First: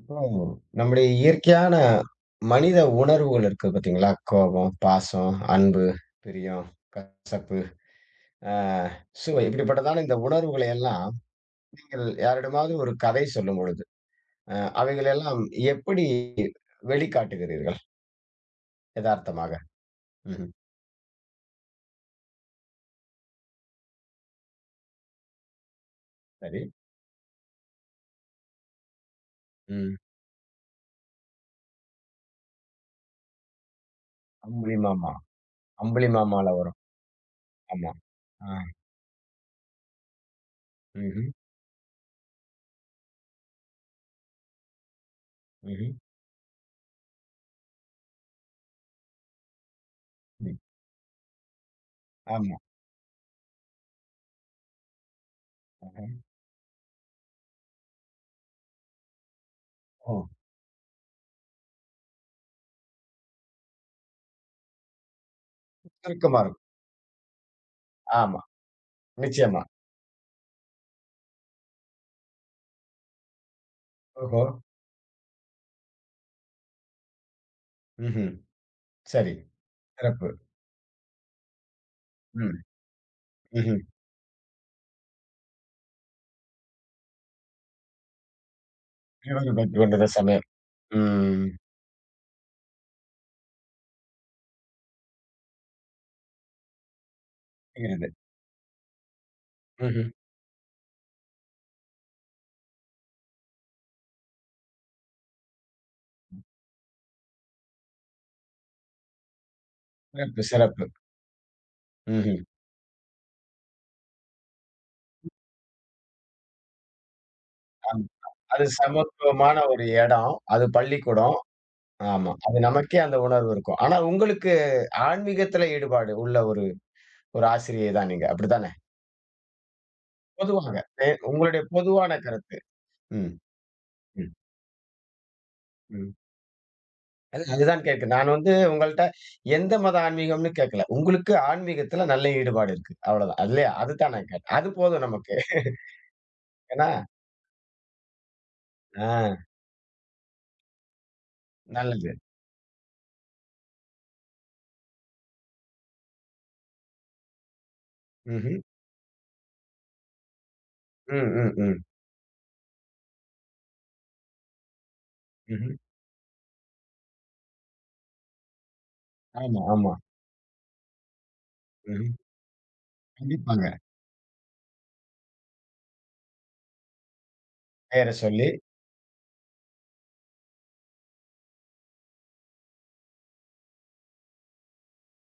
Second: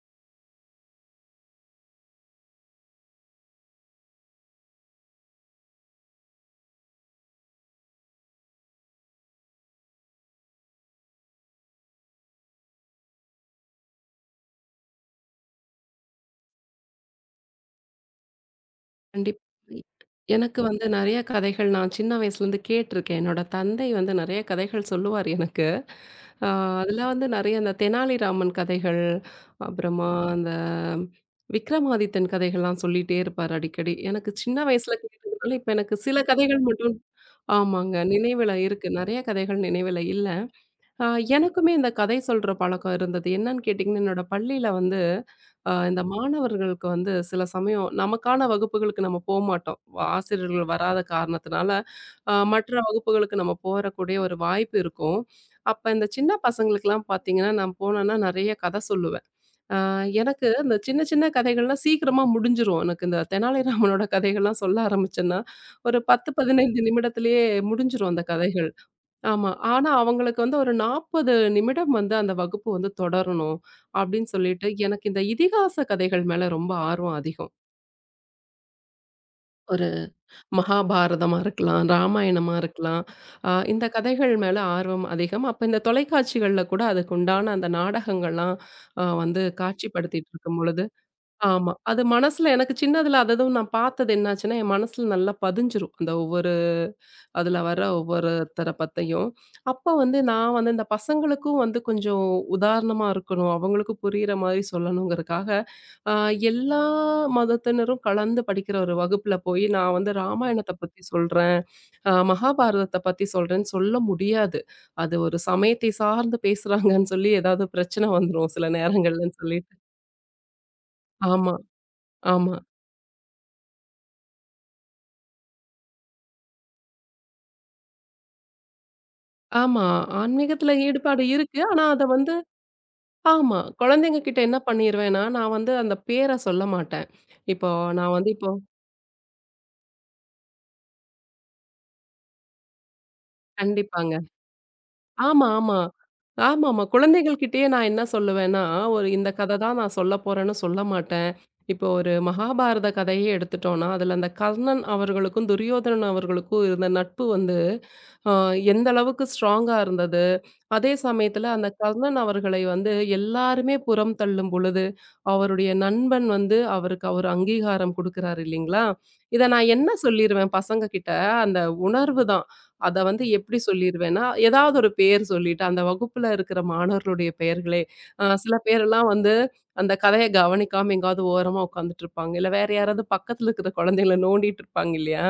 இப்போ நம்முடைய இயற்கையான மனித உணர்வுகள் இருக்கு பார்த்தீங்களா? கோபம், பாசம், அன்பு, பிரியம், கசப்பு, அ சுவை இப்படிப்பட்டதான இந்த உணர்வுகளை எல்லாம் நீங்கள் யாரிடமாவது ஒரு கதை சொல்லும் பொழுது, அ அவைகள் எல்லாம் எப்படி வெளிக்காட்டுகிறீர்கள்? கண்டிப்பா. எதார்த்தமாக. ம்ஹ்ம். எனக்கு வந்து நெறைய கதைகள் நான் சின்ன வயசுலேருந்து கேட்டிருக்கேன். என்னோட தந்தை வந்து நெறைய கதைகள் சொல்லுவார் எனக்கு. அ சரி. அதில வந்து நெறைய இந்த தெனாலிராமன் கதைகள், ம். அப்புறமா அந்த விக்ரமாதித்தன் கதைகள்லாம் சொல்லிட்டே இருப்பார் அடிக்கடி. எனக்கு சின்ன அம்புலி வயசுல மாமா. கேட்டதுனால, இப்ப எனக்கு அம்புலி சில மாமால கதைகள் வரும். மட்டும் ஆமா. ஆமாங்க. நினைவில ஆ. இருக்கு. நெறைய கதைகள் நினைவில இல்ல. ஆ, ம்ஹ்ம். எனக்குமே இந்த கதை சொல்ற பழக்கம் இருந்தது. என்னன்னு கேட்டீங்கன்னா, என்னோட பள்ளியில வந்து ம்ஹ்ம். இந்த மாணவர்களுக்கு வந்து சில சமயம் நமக்கான வகுப்புகளுக்கு நம்ம போமாட்டோம். ம். ஆசிரியர்கள் வராத காரணத்தினால, ஆமா. மற்ற வகுப்புகளுக்கு நம்ம போறக்கூடிய ஒரு வாய்ப்பு இருக்கும். அப்ப ஆஹா. இந்த சின்ன பசங்களுக்கெல்லாம் பார்த்தீங்கன்னா, நான் போனேன்னா நெறைய கதை சொல்லுவேன். அ ஓ! எனக்கு இந்த சின்ன சின்ன கதைகள்லாம் சீக்கிரமா முடிஞ்சிரும். எனக்கு இந்த தெனாலிராமனோட கதைகள்லாம் சொல்ல ஆரம்பிச்சேன்னா, ஒரு 10, சுருக்கமா இருக்கும். 15 நிமிடத்திலேயே முடிஞ்சிரும் அந்த ஆமா. கதைகள். ஆமா. நிச்சயமா. ஆனா, அவங்களுக்கு வந்து ஒரு 40 நிமிடம் வந்து அந்த வகுப்பு வந்து தொடரணும் அப்படின்னு ஓஹோ! சொல்லிட்டு, எனக்கு இந்த இதிகாச கதைகள் மேல ரொம்ப ஆர்வம் அதிகம். ம்ஹ்ம். சரி. ஒரு சிறப்பு. மகாபாரதமா இருக்கலாம், ராமாயணமா ம். இருக்கலாம். ம்ஹ்ம். இந்த கதைகள் மேல ஆர்வம் அதிகம். அப்ப இந்த தொலைக்காட்சிகள்ல கூட அதுக்கு உண்டான அந்த நாடகங்கள்லாம் வந்து இழிவுபட்டு கொண்டிருந்த காட்சிப்படுத்திட்டு சமயம். இருக்கும்பொழுது ம். ஆமா. அது மனசுல எனக்கு சின்னதுல அததும் நான் பார்த்தது என்னாச்சுன்னா, என் மனசுல நல்லா பதிஞ்சிரும். அந்த ஒவ்வொரு அதுல வர புரிகிறது. ஒவ்வொருத்தர பத்தியும். அப்ப ம்ஹ்ம். வந்து நான் வந்து இந்த பசங்களுக்கும் வந்து கொஞ்சம் உதாரணமா இருக்கணும். அவங்களுக்கும் புரியிற மாரி சொல்லணுங்கிறதுக்காக, அ எல்லா மதத்தினரும் கலந்து படிக்கிற ஒரு வகுப்புல போய் நான் வந்து சிறப்பு, ராமாயணத்த சிறப்பு. பத்தி சொல்றேன், ம்ஹ்ம். மகாபாரதத்த பத்தி சொல்றேன்னு சொல்ல முடியாது. அது ஒரு சமயத்தை சார்ந்து பேசுறாங்கன்னு சொல்லி ஏதாவது ஆமா. பிரச்சனை வந்துரும் அது சில நேரங்கள்லன்னு சமத்துவமான சொல்லிட்டு. ஒரு இடம். அது பள்ளிக்கூடம். ஆமா, ஆமா. ஆமா, அது நமக்கே அந்த உணர்வு இருக்கும். ஆனா உங்களுக்கு ஆன்மீகத்தில ஈடுபாடு உள்ள ஒரு ஒரு ஆசிரியை தான் நீங்க. அப்படித்தானே? ஆமா. பொதுவாக. ஆன்மீகத்துல ஈடுபாடு இருக்கு. உங்களுடைய ஆனா அத பொதுவான வந்து கருத்து. ம். ஆமா. குழந்தைங்க ம். கிட்ட என்ன பண்ணிருவேன்னா, நான் வந்து அந்த ம். பேர சொல்ல மாட்டேன். அது இப்போ அதுதான் கேட்கிறேன். நான் வந்து நான் இப்போ வந்து உங்கள்ட்ட எந்த மத ஆன்மீகம்னு கேட்கல. உங்களுக்கு ஆன்மீகத்தில நல்ல ஈடுபாடு இருக்கு. அவ்வளவுதான். இல்லையா? அதுதான் கண்டிப்பாங்க. நான் கேட்டேன். அது போதும் நமக்கு. ஆமா, ஆமா. ஆமாமா. ஏன்னா குழந்தைகள் கிட்டயே நான் என்ன சொல்லுவேன்னா, ஆ ஒரு இந்த கத தான் நான் சொல்ல போறேன்னு சொல்ல மாட்டேன். இப்போ நல்லது. ஒரு மகாபாரத கதையே எடுத்துட்டோம்னா, அதுல அந்த கர்ணன் அவர்களுக்கும், துரியோதனன் அவர்களுக்கும் இருந்த நட்பு வந்து, அ ம்ஹ்ம். எந்த அளவுக்கு ஸ்ட்ராங்கா இருந்தது. அதே ம், சமயத்துல ம், அந்த ம். கர்ணன் அவர்களை வந்து எல்லாருமே புறம் தள்ளும் பொழுது, அவருடைய ம்ஹ்ம். நண்பன் வந்து அவருக்கு ஒரு அங்கீகாரம் குடுக்குறாரு இல்லைங்களா? இத ஆமா, நான் என்ன ஆமா. சொல்லிருவேன் பசங்க கிட்ட, அந்த ம்ஹ்ம். உணர்வு தான். அத வந்து எப்படி கண்டிப்பாங்க. சொல்லிருவேன்னா, ஏதாவது ஒரு பெயர் சொல்லிட்டு, அந்த வகுப்புல இருக்கிற மாணவர்களுடைய பெயர்களே, பேர சொல்லி, சில பேரெல்லாம் வந்து அந்த கதைய கவனிக்காம எங்கேயாவது ஓரமா உட்காந்துட்டு இருப்பாங்க. இல்ல வேற யாராவது பக்கத்துல இருக்கிற குழந்தைகள நோண்டிட்டு இருப்பாங்க இல்லையா?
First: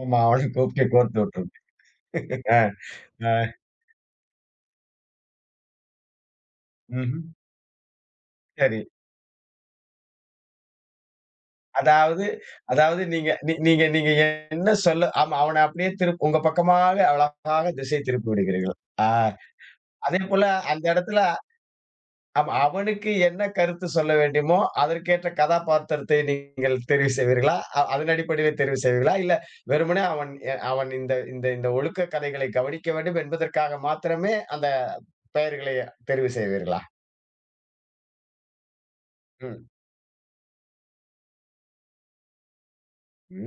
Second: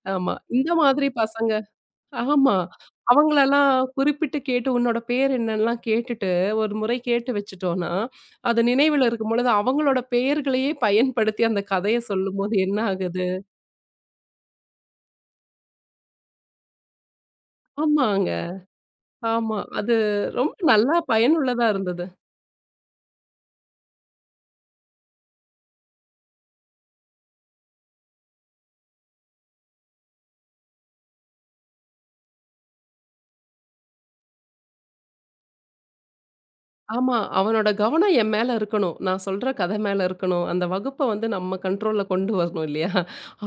ஆமா ஆமா. அவனையும் இந்த கூப்பிட்டு மாதிரி கோர்த்து பசங்க விட்டுரும். ஆமா. ஆ, ஆ. அவங்களலாம் குறிப்பிட்டு கேட்டு, உன்னோட பேர் என்னன்லாம் கேட்டுட்டு, ஒரு முறை ம்ஹ்ம். கேட்டு வச்சுட்டோம்னா, அது சரி. நினைவுல இருக்கும்பொழுது, அவங்களோட பெயர்களையே பயன்படுத்தி அந்த கதைய அதாவது சொல்லும்போது என்ன அதாவது ஆகுது நீங்க நீ நீங்க நீங்க என்ன சொல்ல ஆமா அவன அப்படியே உங்க பக்கமாக அழகாக திசை திருப்பி ஆமாங்க. விடுகிறீர்கள். ஆ. ஆமா. அது அதேபோல ரொம்ப அந்த நல்லா இடத்துல பயனுள்ளதா இருந்தது. ஆமா, அவனுக்கு என்ன கருத்து சொல்ல வேண்டுமோ, அதற்கேற்ற கதாபாத்திரத்தை நீங்கள் தெரிவு செய்வீர்களா? அதன் அடிப்படையிலே தெரிவு செய்வீர்களா? இல்ல வெறுமனே அவன் அவன் இந்த இந்த இந்த ஒழுக்க கதைகளை கவனிக்க வேண்டும் என்பதற்காக மாத்திரமே அந்த பெயர்களை தெரிவு செய்வீர்களா? ஆமா. அவனோட கவனம் என் மேல இருக்கணும். நான் சொல்ற ம். கதை மேல இருக்கணும். அந்த வகுப்ப வந்து நம்ம கண்ட்ரோல்ல கொண்டு வரணும் இல்லையா?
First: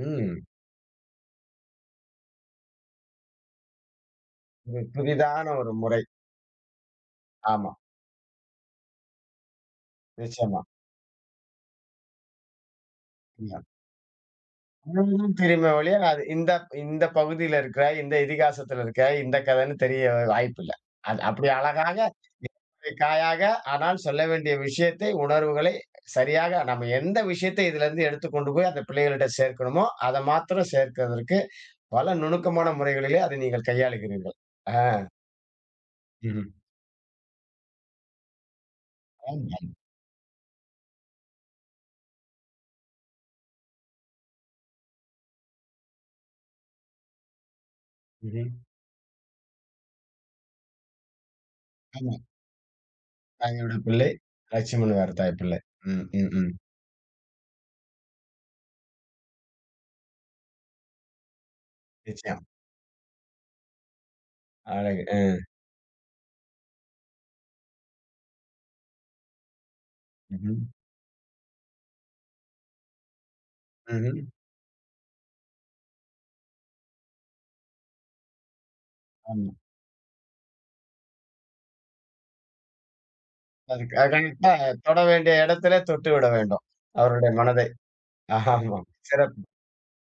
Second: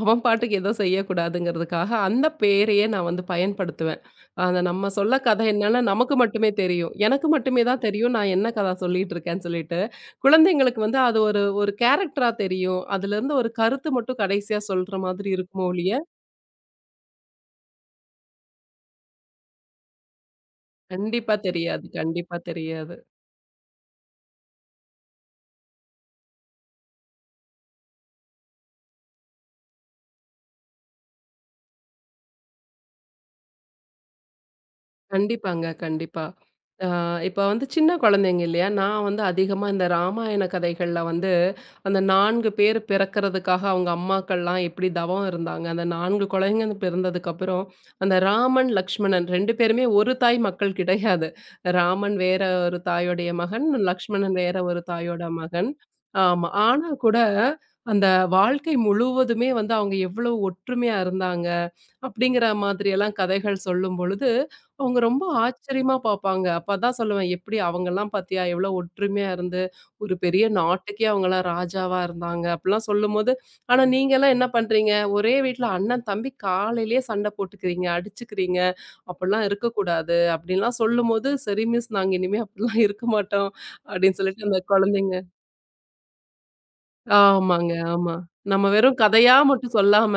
அவன் பாட்டுக்கு ஏதோ செய்யக்கூடாதுங்கிறதுக்காக, அந்த பேரையே நான் வந்து பயன்படுத்துவேன். அந்த இது நம்ம சொல்ல புதிதான கதை ஒரு என்னன்னு முறை. நமக்கு மட்டுமே தெரியும். எனக்கு மட்டுமே ஆமா, தான் தெரியும் நான் என்ன கதை சொல்லிட்டு இருக்கேன்னு சொல்லிட்டு. நிச்சயமா. குழந்தைங்களுக்கு வந்து அது ஒரு ஒரு கேரக்டரா தெரியும். அதுலருந்து ஒரு ம். கருத்து மட்டும் கடைசியா சொல்ற மாதிரி முழுதும் இருக்குமோ தெரியுமே ஒழிய, ஒழிய, அது இந்த இந்த பகுதியில இருக்கிற, இந்த இதிகாசத்துல இருக்கிற, இந்த கதைன்னு தெரிய வாய்ப்பில்ல. அது கண்டிப்பா அப்படி தெரியாது, அழகாக கண்டிப்பா தெரியாது. காயாக ஆனால் சொல்ல வேண்டிய விஷயத்தை உணர்வுகளை சரியாக நம்ம எந்த விஷயத்தை இதுல இருந்து எடுத்துக்கொண்டு போய் அந்த பிள்ளைகள்கிட்ட சேர்க்கணுமோ அதை மாத்திரம் சேர்க்கிறதற்கு பல நுணுக்கமான முறைகளிலே அதை நீங்கள் கையாளுகிறீர்கள் அஹ் கண்டிப்பாங்க, கண்டிப்பா. ம்ஹும். ஆ இப்ப வந்து சின்ன குழந்தைங்க இல்லையா? நான் வந்து ஆமா. அதிகமா இந்த ராமாயண கதைகள்ல வந்து, அந்த 4 பேர் பிறக்கிறதுக்காக அவங்க அம்மாக்கள்லாம் எப்படி தவம் இருந்தாங்க. அந்த 4 குழந்தைங்க பிறந்ததுக்கப்புறம், அந்த ம்ஹும். ராமன், லக்ஷ்மணன் 2 பேருமே ஒரு தாய் மக்கள் கிடையாது. ஆமா. ராமன் வேற ஒரு தாயோடைய மகன், தாயோட பிள்ளை லக்ஷ்மணன் வேற ஒரு லட்சுமண் வேற தாயோட தாய் பிள்ளை மகன். ம், ம், ஆமா. ம். ஆனா கூட அந்த வாழ்க்கை முழுவதுமே வந்து அவங்க எவ்வளவு ஒற்றுமையா இருந்தாங்க, நிச்சயம் அப்படிங்கிற மாதிரியெல்லாம் கதைகள் சொல்லும்பொழுது அவங்க அழகு ரொம்ப ஆச்சரியமா பார்ப்பாங்க. அப்ப அதான் சொல்லுவேன், "எப்படி அவங்கலாம் பார்த்தியா எவ்வளோ ஒற்றுமையா இருந்து, ஒரு பெரிய ம்ஹும். நாட்டுக்கே அவங்கலாம் ராஜாவா இருந்தாங்க." அப்படிலாம் சொல்லும்போது, "ஆனா ம்ஹும். நீங்கலாம் என்ன பண்றீங்க? ஒரே வீட்ல அண்ணன், தம்பி காலையிலேயே சண்டை போட்டுக்கிறீங்க, அடிச்சுக்கிறீங்க. அப்படிலாம் ஆமா. இருக்கக்கூடாது." அப்படின்லாம் சொல்லும்போது, "சரி மிஸ், நாங்க இனிமே அப்படிலாம் இருக்க மாட்டோம்." அதுக்கு அது அப்படின்னு சொல்லிட்டு கண்டிப்பா அந்த தொட குழந்தைங்க வேண்டிய இடத்துல தொட்டு விட வேண்டும் அவருடைய மனதை ஆமாங்க, ஆமா. நம்ம ஆமா வெறும் கதையா சிறப்பு மட்டும் சொல்லாம,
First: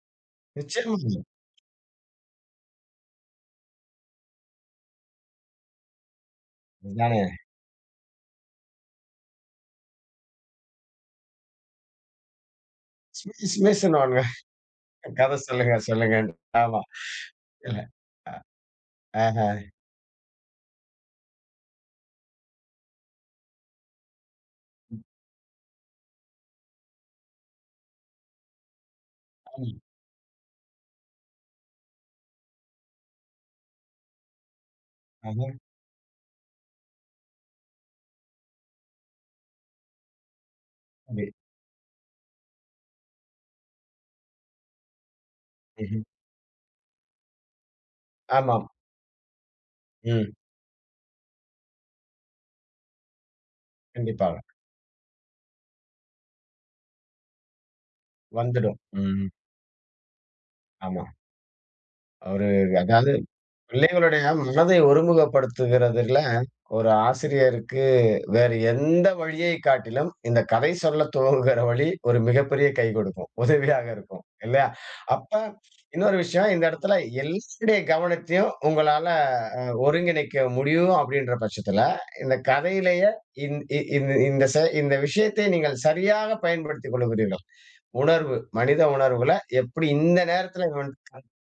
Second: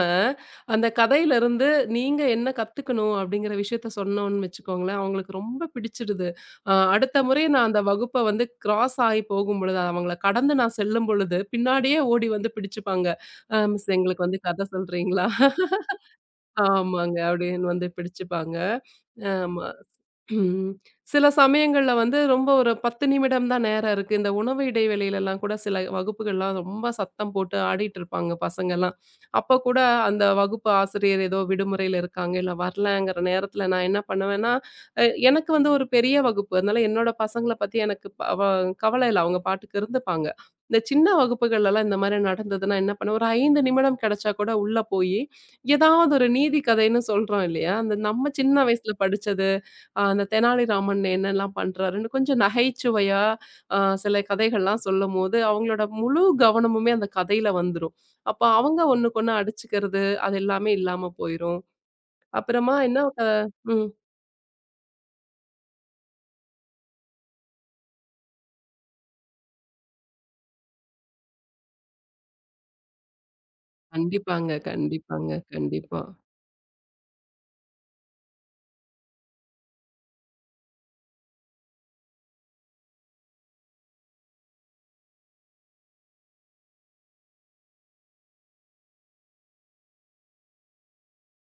அந்த நிச்சயம் கதையிலருந்து நீங்க என்ன கத்துக்கணும் அப்படிங்கிற விஷயத்த சொன்னோம்னு வச்சுக்கோங்களேன், அவங்களுக்கு ரொம்ப பிடிச்சிடுது. இதுதானே அடுத்த முறை நான் அந்த வகுப்ப வந்து கிராஸ் ஆயி போகும்பொழுது, அவங்கள கடந்து நான் செல்லும்பொழுது, பின்னாடியே ஓடி வந்து பிடிச்சுப்பாங்க. "அ மிஸ் ஸ்மிஸ்னுவாங்க எங்களுக்கு வந்து கதை சொல்றீங்களா?" கத சொல்லுங்க, சொல்லுங்க. ஆமா. ஆமாங்க. அப்படின்னு இல்ல. வந்து அ பிடிச்சுப்பாங்க. ஆஹா. ஆமா. ம். சில சமயங்கள்ல வந்து ரொம்ப ஒரு 10 நிமிடம் தான் நேரம் இருக்கு. இந்த உணவு ம். இடைவெளியிலலாம் கூட சில வகுப்புகள்லாம் ரொம்ப சத்தம் போட்டு ஆடிட்டு இருப்பாங்க பசங்கலாம். அப்ப ஆமா. கூட அந்த வகுப்பு ஆசிரியர் ஏதோ விடுமுறையில இருக்காங்க, இல்ல வரலங்கிற நேரத்துல நான் என்ன பண்ணுவேன்னா, அ ஆஹா. எனக்கு வந்து ஒரு பெரிய வகுப்பு. அதனால என்னோட பசங்கள பத்தி எனக்கு ப வ கவலை இல்ல. அவங்க பாட்டுக்கு இருந்துப்பாங்க. இந்த சின்ன சரி. வகுப்புகள்லலாம் இந்த மாரி நடந்ததுன்னா என்ன பண்ணுவேன், ஒரு 5 நிமிடம் கிடைச்சா கூட உள்ள போயி, ம்ஹ்ம். ஏதாவது ஒரு நீதி கதைன்னு சொல்றோம் இல்லையா? அந்த நம்ம சின்ன ஆமாம். வயசுல படிச்சது. அந்த ம். தெனாலிராமன் என்னெல்லாம் பண்றாருன்னு கொஞ்சம் நகைச்சுவையா, அ சில கண்டிப்பாக. கதைகள்லாம் சொல்லும்போது, அவங்களோட முழு கவனமுமே அந்த கதையில வந்துரும். அப்ப வந்துடும். அவங்க ம். ஒண்ணுக்கொண்ணு அடிச்சுக்கிறது, அது எல்லாமே ஆமா. இல்லாம போயிரும். ஒரு அப்புறமா என்ன அதாவது அ ம். பிள்ளைகளுடைய மனதை ஒருமுகப்படுத்துகிறதுல ஒரு ஆசிரியருக்கு வேறு எந்த வழியை காட்டிலும் இந்த கதை சொல்ல துவங்குகிற வழி ஒரு மிகப்பெரிய கை கொடுக்கும். உதவியாக இருக்கும். கண்டிப்பாங்க, இல்லையா? அப்ப கண்டிப்பாங்க, கண்டிப்பா. இன்னொரு விஷயம் இந்த இடத்துல எல்லாருடைய கவனத்தையும் உங்களால ஒருங்கிணைக்க முடியும் அப்படின்ற பட்சத்துல, இந்த கதையிலேயே இந் இ இந்த இந்த செ இந்த விஷயத்தை நீங்கள் சரியாக பயன்படுத்திக் கொள்கிறீர்கள். உணர்வு, மனித உணர்வுல எப்படி இந்த நேரத்துல இவன்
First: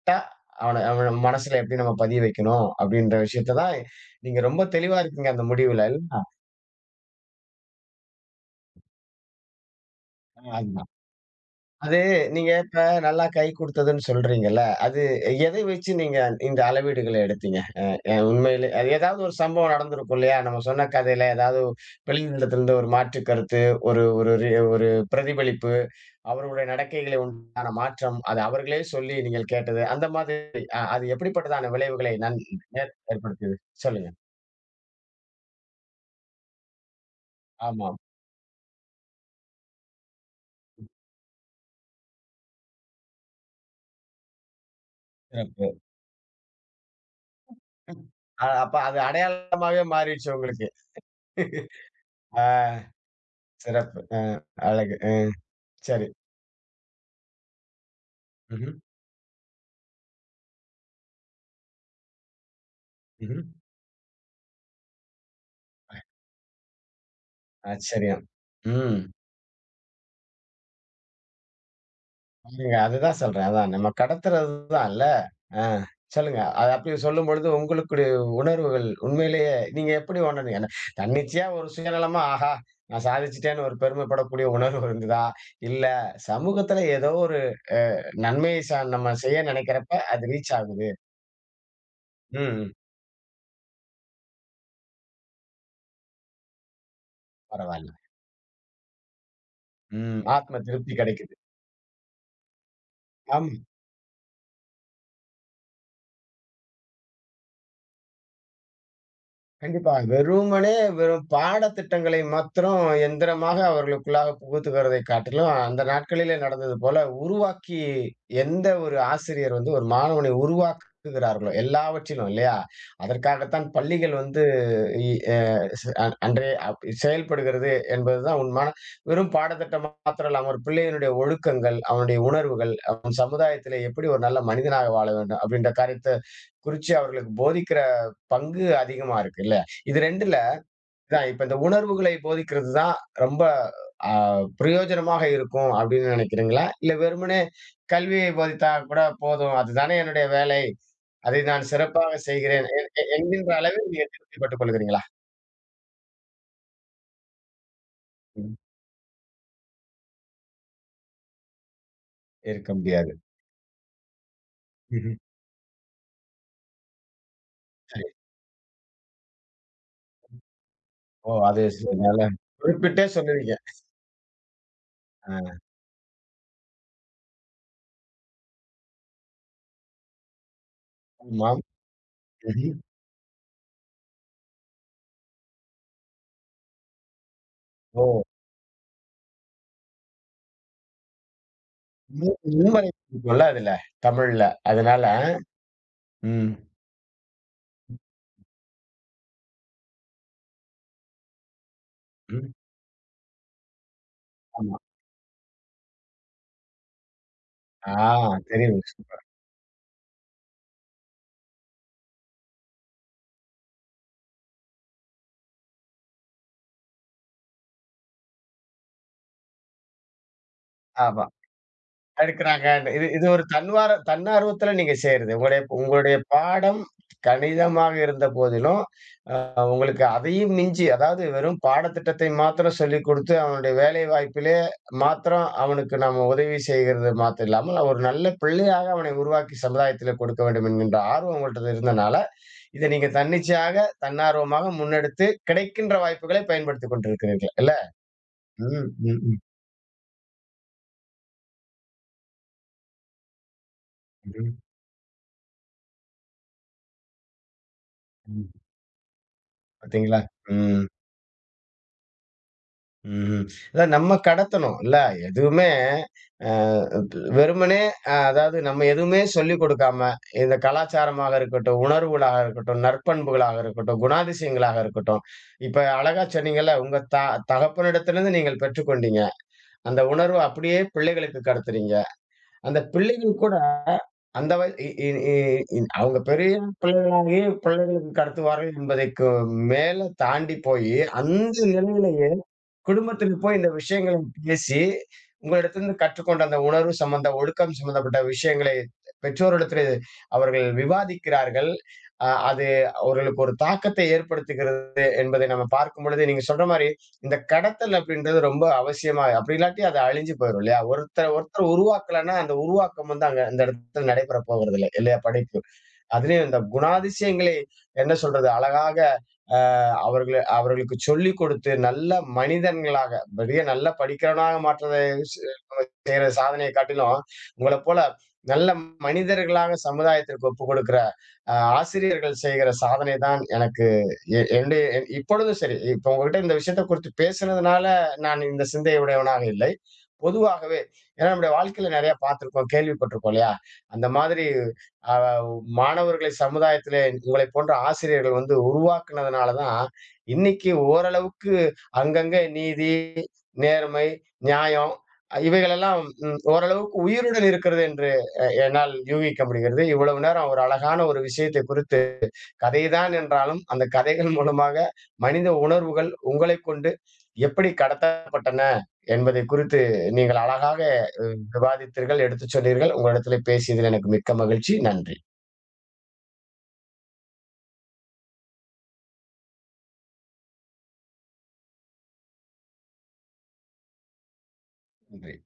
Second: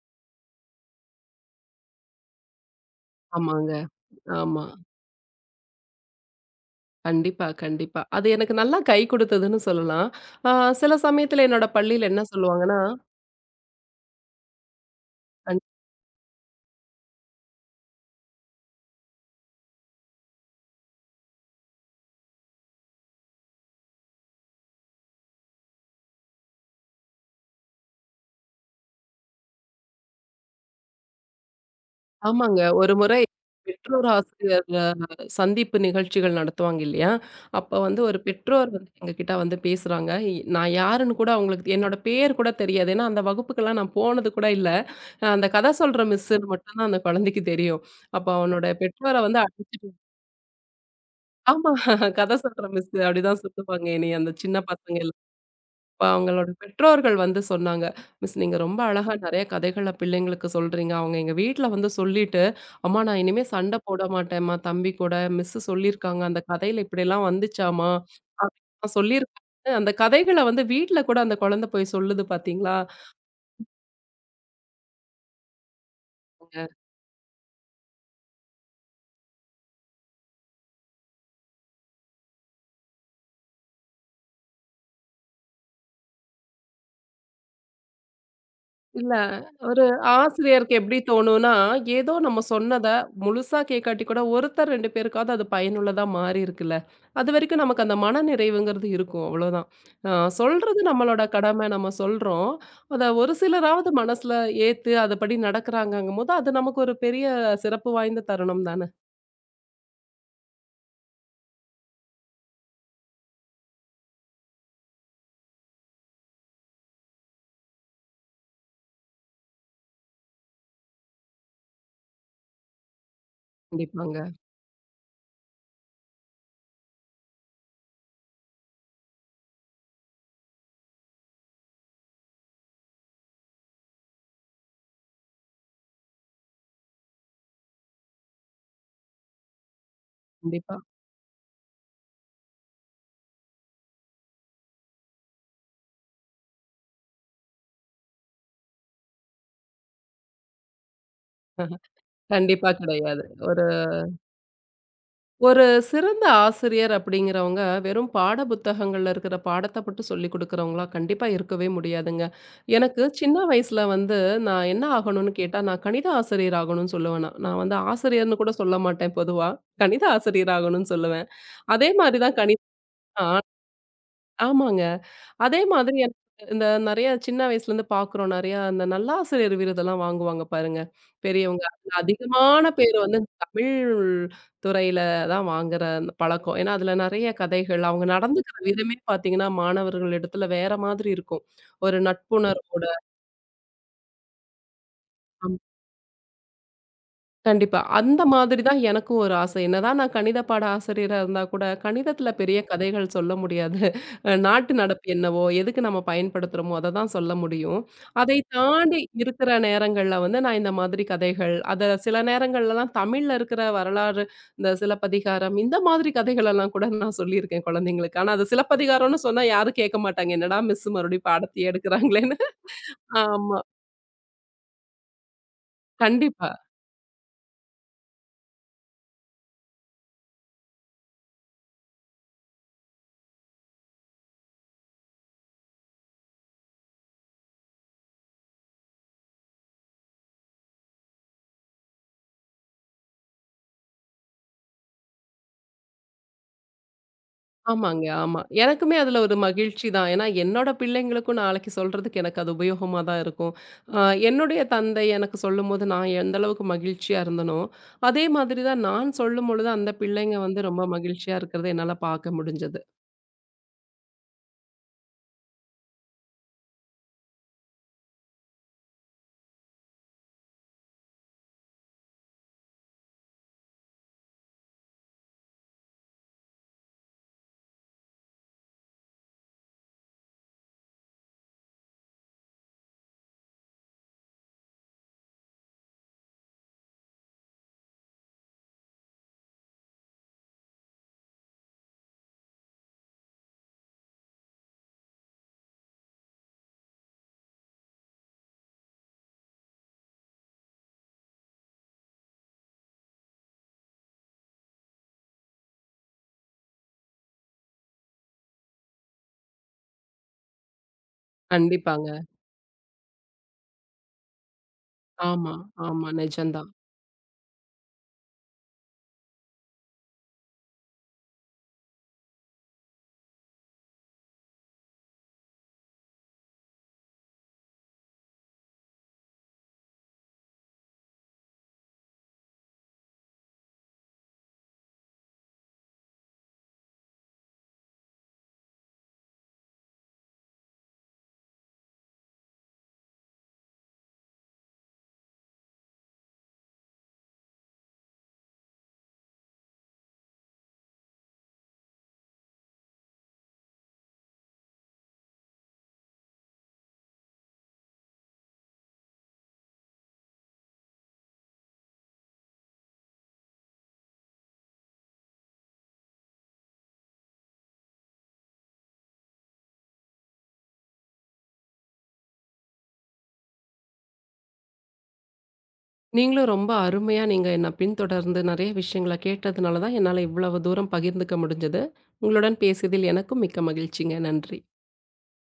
கரெக்ட்டா அவன அவன மனசுல எப்படி நம்ம பதிய வைக்கணும் அப்படின்ற விஷயத்த ஆமாங்க. தான் நீங்க ரொம்ப ஆமா. தெளிவா இருக்கீங்க அந்த முடிவுல இல்ல? கண்டிப்பா, கண்டிப்பா. அது எனக்கு நல்லா கை குடுத்ததுன்னு சொல்லலாம். ஆமா. அ அதுதான். சில சமயத்துல என்னோட அது பள்ளியில என்ன நீங்க சொல்லுவாங்கன்னா இப்ப நல்லா கை குடுத்ததுன்னு சொல்றீங்கல்ல, அது எதை வச்சு நீங்க இந்த அளவீடுகள எடுத்தீங்க? அ அ உண்மையிலே அது ஏதாவது ஒரு சம்பவம் நடந்திருக்கும் இல்லையா? நம்ம சொன்ன கதையில ஏதாவது வெளியிடத்திலிருந்து ஒரு மாற்று கருத்து, ஒரு ஒரு ரி ஒரு பிரதிபலிப்பு, அவர்களுடைய நடக்கைகளை உண்டான மாற்றம், அது அவர்களே சொல்லி நீங்கள் கேட்டது, அந்த மாதிரி அது எப்படிப்பட்டதான விளைவுகளை நன் ஆமாங்க. ஒரு ஏற் முறை ஏற்படுத்தியது? பெற்றோர் சொல்லுங்க. ஆசிரியர் சந்திப்பு நிகழ்ச்சிகள் நடத்துவாங்க இல்லையா? அப்ப ஆமா. வந்து ஒரு பெற்றோர் வந்து எங்ககிட்ட வந்து பேசுறாங்க. நான் யாருன்னு கூட அவங்களுக்கு என்னோட பேர் கூட தெரியாது. ஏன்னா, அந்த வகுப்புக்கெல்லாம் நான் போனது கூட இல்ல. அந்த சிறப்பு. கதை சொல்ற மிஸ்ஸுன்னு மட்டும் தான் அந்த குழந்தைக்கு தெரியும். ம். அப்ப அவனோட அப்ப அது பெற்றோர வந்து அடையாளமாவே அடிச்சுட்டு மாறிடுச்சு உங்களுக்கு. ஆமா. கதை சொல்ற ஆ மிஸ்ஸு அப்படிதான் சொல்லுவாங்க சிறப்பு. என்னைய அந்த சின்ன அழகு. பசங்க எல்லாரும். அப்ப சரி. அவங்களோட பெற்றோர்கள் வந்து சொன்னாங்க, "மிஸ் நீங்க ம்ஹ்ம். ரொம்ப அழகா நெறைய கதைகள பிள்ளைங்களுக்கு சொல்றீங்க." அவங்க எங்க வீட்ல வந்து சொல்லிட்டு, "அம்மா நான் ம்ஹ்ம். இனிமே சண்டை போட மாட்டேன்ம்மா தம்பி கூட. மிஸ்ஸு சொல்லியிருக்காங்க. அந்த கதையில இப்படிலாம் வந்துச்சாம்மா." ஆச்சரியம். அப்டிலாம் ம். சொல்லியிருக்காங்க. அந்த கதைகள வந்து வீட்ல கூட அந்த குழந்தை போய் சொல்லுது நீங்க பார்த்தீங்களா? அதுதான் சொல்றேன். அதான் நம்ம கடத்துறது தான் இல்ல. ஆ சொல்லுங்க. அது அப்படி சொல்லும்பொழுது உங்களுக்குடைய உணர்வுகள் உண்மையிலேயே நீங்க எப்படி உணர்ந்தீங்க? என்ன தன்னிச்சையா ஒரு சுயநலமா, ஆஹா! நான் சாதிச்சுட்டேன்னு ஒரு பெருமைப்படக்கூடிய உணர்வு இருந்ததா? இல்ல சமூகத்துல ஏதோ ஒரு அ நன்மையை நம்ம இல்ல. செய்ய ஒரு நினைக்கிறப்ப அது ரீச் ஆசிரியருக்கு ஆகுது. எப்படி தோணும்னா, ஏதோ நம்ம ம். சொன்னத முழுசா கேக்காட்டி கூட ஒருத்தர் 2 பேருக்காவது அது பயனுள்ளதா மாறியிருக்குல்ல. அதுவரைக்கும் நமக்கு பரவால்ல. அந்த மனநிறைவுங்கிறது இருக்கும். அவ்வளோதான். அ ம். ஆத்ம சொல்றது திருப்தி நம்மளோட கிடைக்குது. கடமை. நம்ம சொல்றோம். அத ஒரு ஆமா. சிலராவது மனசுல ஏத்து அதுபடி நடக்கிறாங்கங்கும்போது, அது நமக்கு ஒரு பெரிய சிறப்பு வாய்ந்த தருணம் தானே. கண்டிப்பா. வெறுமனே வெறும் பாடத்திட்டங்களை மாத்திரம் எந்திரமாக அவர்களுக்குள்ளாக புகுத்துகிறதை காட்டிலும், அந்த நாட்களிலே நடந்தது போல உருவாக்கி எந்த ஒரு ஆசிரியர் வந்து ஒரு மாணவனை உருவாக்குகிறார்களோ, எல்லாவற்றிலும் இல்லையா? அதற்காகத்தான் பள்ளிகள் கண்டிப்பாங்க. வந்து இ அ ச அ அன்றே செயல்படுகிறது என்பதுதான் உண்மையான வெறும் பாடத்திட்டம் மாத்திரம் இல்லாம, ஒரு பிள்ளையினுடைய ஒழுக்கங்கள், அவனுடைய உணர்வுகள், அவன் சமுதாயத்திலே எப்படி ஒரு நல்ல மனிதனாக வாழ வேண்டும் அப்படின்ற காரியத்த குறிச்சு அவர்களுக்கு போதிக்கிற பங்கு அதிகமா இருக்கு இல்ல? இது 2ல கண்டிப்பா. தான் இப்ப இந்த உணர்வுகளை போதிக்கிறது தான் ரொம்ப அ பிரயோஜனமாக இருக்கும் அப்படின்னு நினைக்கிறீங்களா? இல்ல வெறுமனே கல்வியை போதித்தா கூட போதும். அதுதானே என்னுடைய வேலை. அதை நான் சிறப்பாக செய்கிறேன் கண்டிப்பா எ எ கிடையாது. என்கின்ற ஒரு அளவில் நீங்க திருப்திப்பட்டுக் கொள்கிறீங்களா? ஒரு சிறந்த ஆசிரியர் அப்படிங்கிறவங்க வெறும் பாட புத்தகங்கள்ல இருக்கிற பாடத்தை மட்டும் சொல்லி கொடுக்குறவங்களா கண்டிப்பா இருக்கவே முடியாதுங்க. இருக்க எனக்கு முடியாது. சின்ன வயசுல வந்து நான் என்ன ம்ஹ்ம். ஆகணும்னு கேட்டா, நான் கணித ஆசிரியர் ஆகணும்னு சொல்லுவேன் நான். நான் வந்து சரி. ஆசிரியர்ன்னு கூட சொல்ல மாட்டேன் பொதுவா. கணித ஆசிரியர் ஆகணும்னு சொல்லுவேன். ஓ! அது அதே மாரி நல்லா தான் கணிதம் குறிப்பிட்டே ஆ சொன்னீங்க. ஆமாங்க. ஆ. அதே மாதிரி எனக்கு இந்த நெறைய சின்ன வயசுலேருந்து பார்க்குறோம். நெறையா அந்த நல்லாசிரியர் விருதெல்லாம் வாங்குவாங்க பாருங்க. ஆமா. பெரியவங்க. அதுல அதிகமான ம்ஹ்ம். பேர் வந்து இந்த தமிழ் துறையில தான் வாங்குற அந்த பழக்கம். ஏன்னா, அதுல நெறைய கதைகள், அவங்க ஓ! நடந்துக்கிற விதமே பார்த்தீங்கன்னா, மாணவர்கள் இடத்துல வேற மாதிரி இருக்கும். ஒரு இ நட்புணர்வோட இன்வரை இருக்கும்ல அதுல, தமிழ்ல. அதனால ம். கண்டிப்பா. அந்த மாதிரி தான் எனக்கும் ஒரு ஆசை. என்னதான் நான் கணித பாட ஆசிரியரா இருந்தா கூட, கணிதத்துல ம். பெரிய கதைகள் சொல்ல முடியாது. நாட்டு ஆமா. நடப்பு என்னவோ, எதுக்கு நம்ம பயன்படுத்துறோமோ, அத தான் சொல்ல முடியும். ஆ அதை தெரியும். தாண்டி சூப்பர். இருக்கிற நேரங்கள்ல வந்து நான் இந்த மாதிரி கதைகள், அத சில நேரங்கள்லலாம் தமிழ்ல இருக்கிற வரலாறு, இந்த சிலப்பதிகாரம் இந்த மாதிரி கதைகளெல்லாம் கூட நான் சொல்லியிருக்கேன் குழந்தைங்களுக்கு. ஆனா அது சிலப்பதிகாரம்னு சொன்னா யாரும் கேட்க மாட்டாங்க. என்னடா மிஸ் ஆமா. மறுபடியும் பாடத்தையே எடுக்குறாங்களேன்னு. எடுக்குறாங்க. இது இது ஒரு ஆமா. தன்னார்வத்துல நீங்க செய்றது. உங்களுடைய உங்களுடைய கண்டிப்பா. பாடம் கணிதமாக இருந்த போதிலும், அ உங்களுக்கு அதையும் மிஞ்சி, அதாவது வெறும் பாடத்திட்டத்தை மாத்திரம் சொல்லிக் குடுத்து, அவனுடைய வேலை வாய்ப்பிலே மாத்திரம் அவனுக்கு நாம உதவி செய்கிறது மாத்திரம் இல்லாமல், ஒரு நல்ல பிள்ளையாக அவனை உருவாக்கி சமுதாயத்திலே கொடுக்க வேண்டும் என்கின்ற ஆர்வம் உங்கள்ட்ட இருந்தனால, இத நீங்க தன்னிச்சையாக, தன்னார்வமாக முன்னெடுத்து கிடைக்கின்ற வாய்ப்புகளை பயன்படுத்திக் கொண்டிருக்கிறீர்கள். இல்ல? ஆமாங்க, ஆமா. ம், எனக்குமே ம், அதுல ஒரு ம், மகிழ்ச்சி தான். ஏன்னா, என்னோட பிள்ளைங்களுக்கும் நாளைக்கு சொல்றதுக்கு எனக்கு அது உபயோகமா தான் இருக்கும். அ ம், என்னுடைய தந்தை எனக்கு சொல்லும்போது நான் எந்த அளவுக்கு மகிழ்ச்சியா இருந்தனோ, அதே ம். மாதிரி தான் நான் சொல்லும்பொழுது அந்த பாத்தீங்களா? பிள்ளைங்க வந்து ம். ரொம்ப மகிழ்ச்சியா இருக்கிறத என்னால பார்க்க முடிஞ்சது. ம்ஹ்ம். இல்ல நம்ம கடத்தணும். இல்ல எதுவுமே அ ப் வெறுமனே அதாவது நம்ம எதுவுமே சொல்லிக் கொடுக்காம, இந்த கலாச்சாரமாக இருக்கட்டும், உணர்வுகளாக இருக்கட்டும், நற்பண்புகளாக இருக்கட்டும், குணாதிசயங்களாக இருக்கட்டும். இப்ப அழகா சொன்னீங்கல்ல, உங்க த தகப்பனிடத்திலிருந்து நீங்கள் பெற்றுக்கொண்டீங்க. அந்த உணர்வ அப்படியே பிள்ளைகளுக்கு கடத்துறீங்க. அந்த பிள்ளைகள் கூட அந்த வய இ இ இ இன் அவங்க பெரிய பிள்ளைகளாகி பிள்ளைகளுக்கு கடத்துவார்கள் என்பதைக்கு மேல தாண்டி போயி, அந்த நிலையிலேயே குடும்பத்துக்கு போய் இந்த விஷயங்களை பேசி, உங்களிடத்திலிருந்து கற்றுக்கொண்ட அந்த உணர்வு சம்பந்த ஒழுக்கம் சம்பந்தப்பட்ட விஷயங்களை பெற்றோரிடத்திலே அவர்கள் விவாதிக்கிறார்கள். அது அவர்களுக்கு ஒரு தாக்கத்தை ஏற்படுத்துகிறது என்பதை நம்ம பார்க்கும்பொழுது, நீங்க சொல்ற மாரி, இந்த கடத்தல் அப்படின்றது ரொம்ப அவசியமா அப்படி இல்லாட்டி அது அழிஞ்சு போயிரும் இல்லையா? ஒருத்தர் ஒருத்தர் கண்டிப்பாங்க. உருவாக்கலன்னா, அந்த உருவாக்கம் வந்து அங்க அந்த இடத்துல நடைபெற போவதில்லை இல்லையா? ஆமா, படைப்பு. ஆமா. அதிலேயும் இந்த நிஜம்தான். குணாதிசயங்களை என்ன சொல்றது? அழகாக அ அவர்களுக்கு சொல்லிக் கொடுத்து, நல்ல மனிதன்களாக, பெரிய நல்ல படிக்கிறவனாக மாற்றத ஸ் நம்ம செய்ற சாதனைய காட்டிலும், உங்களப் போல நல்ல மனிதர்களாக சமுதாயத்திற்கு ஒப்புக் கொடுக்கிற ஆசிரியர்கள் செய்கிற சாதனை தான் எனக்கு இப்பொழுதும் சரி, இப்ப உங்ககிட்ட இந்த விஷயத்த குறித்து பேசுனதுனால நான் இந்த சிந்தை உடையவனாக இல்லை. பொதுவாகவே ஏன்னா நம்முடைய வாழ்க்கையில நெறைய பார்த்திருக்கோம், கேள்விப்பட்டிருக்கோம் இல்லையா? அந்த மாதிரி அ மாணவர்களை சமுதாயத்திலே உங்களை போன்ற ஆசிரியர்கள் வந்து உருவாக்குனதுனால தான், இன்னைக்கு ஓரளவுக்கு அங்கங்க நீதி, நேர்மை, நியாயம் இவைகளெல்லாம் ஓரளவுக்கு உயிருடன் இருக்கிறது என்று என்னால் யூகிக்க முடிகிறது. இவ்வளவு நேரம் ஒரு அழகான ஒரு விஷயத்தை குறித்து கதை தான் என்றாலும், அந்த கதைகள் மூலமாக மனித உணர்வுகள் உங்களைக் கொண்டு எப்படி கடத்தப்பட்டன என்பதை குறித்து நீங்கள் அழகாக அ விவாதித்தீர்கள், எடுத்துச் சொன்னீர்கள். உங்களிடத்திலே பேசியதில் எனக்கு மிக்க மகிழ்ச்சி. நன்றி. நீங்களும் ரொம்ப அருமையா நீங்க என்ன பின்தொடர்ந்து நெறைய விஷயங்கள கேட்டதுனால தான் என்னால இவ்வளவு தூரம் பகிர்ந்துக்க முடிஞ்சது. உங்களுடன் பேசியதில் எனக்கும் மிக்க மகிழ்ச்சிங்க. நன்றி. நன்றி.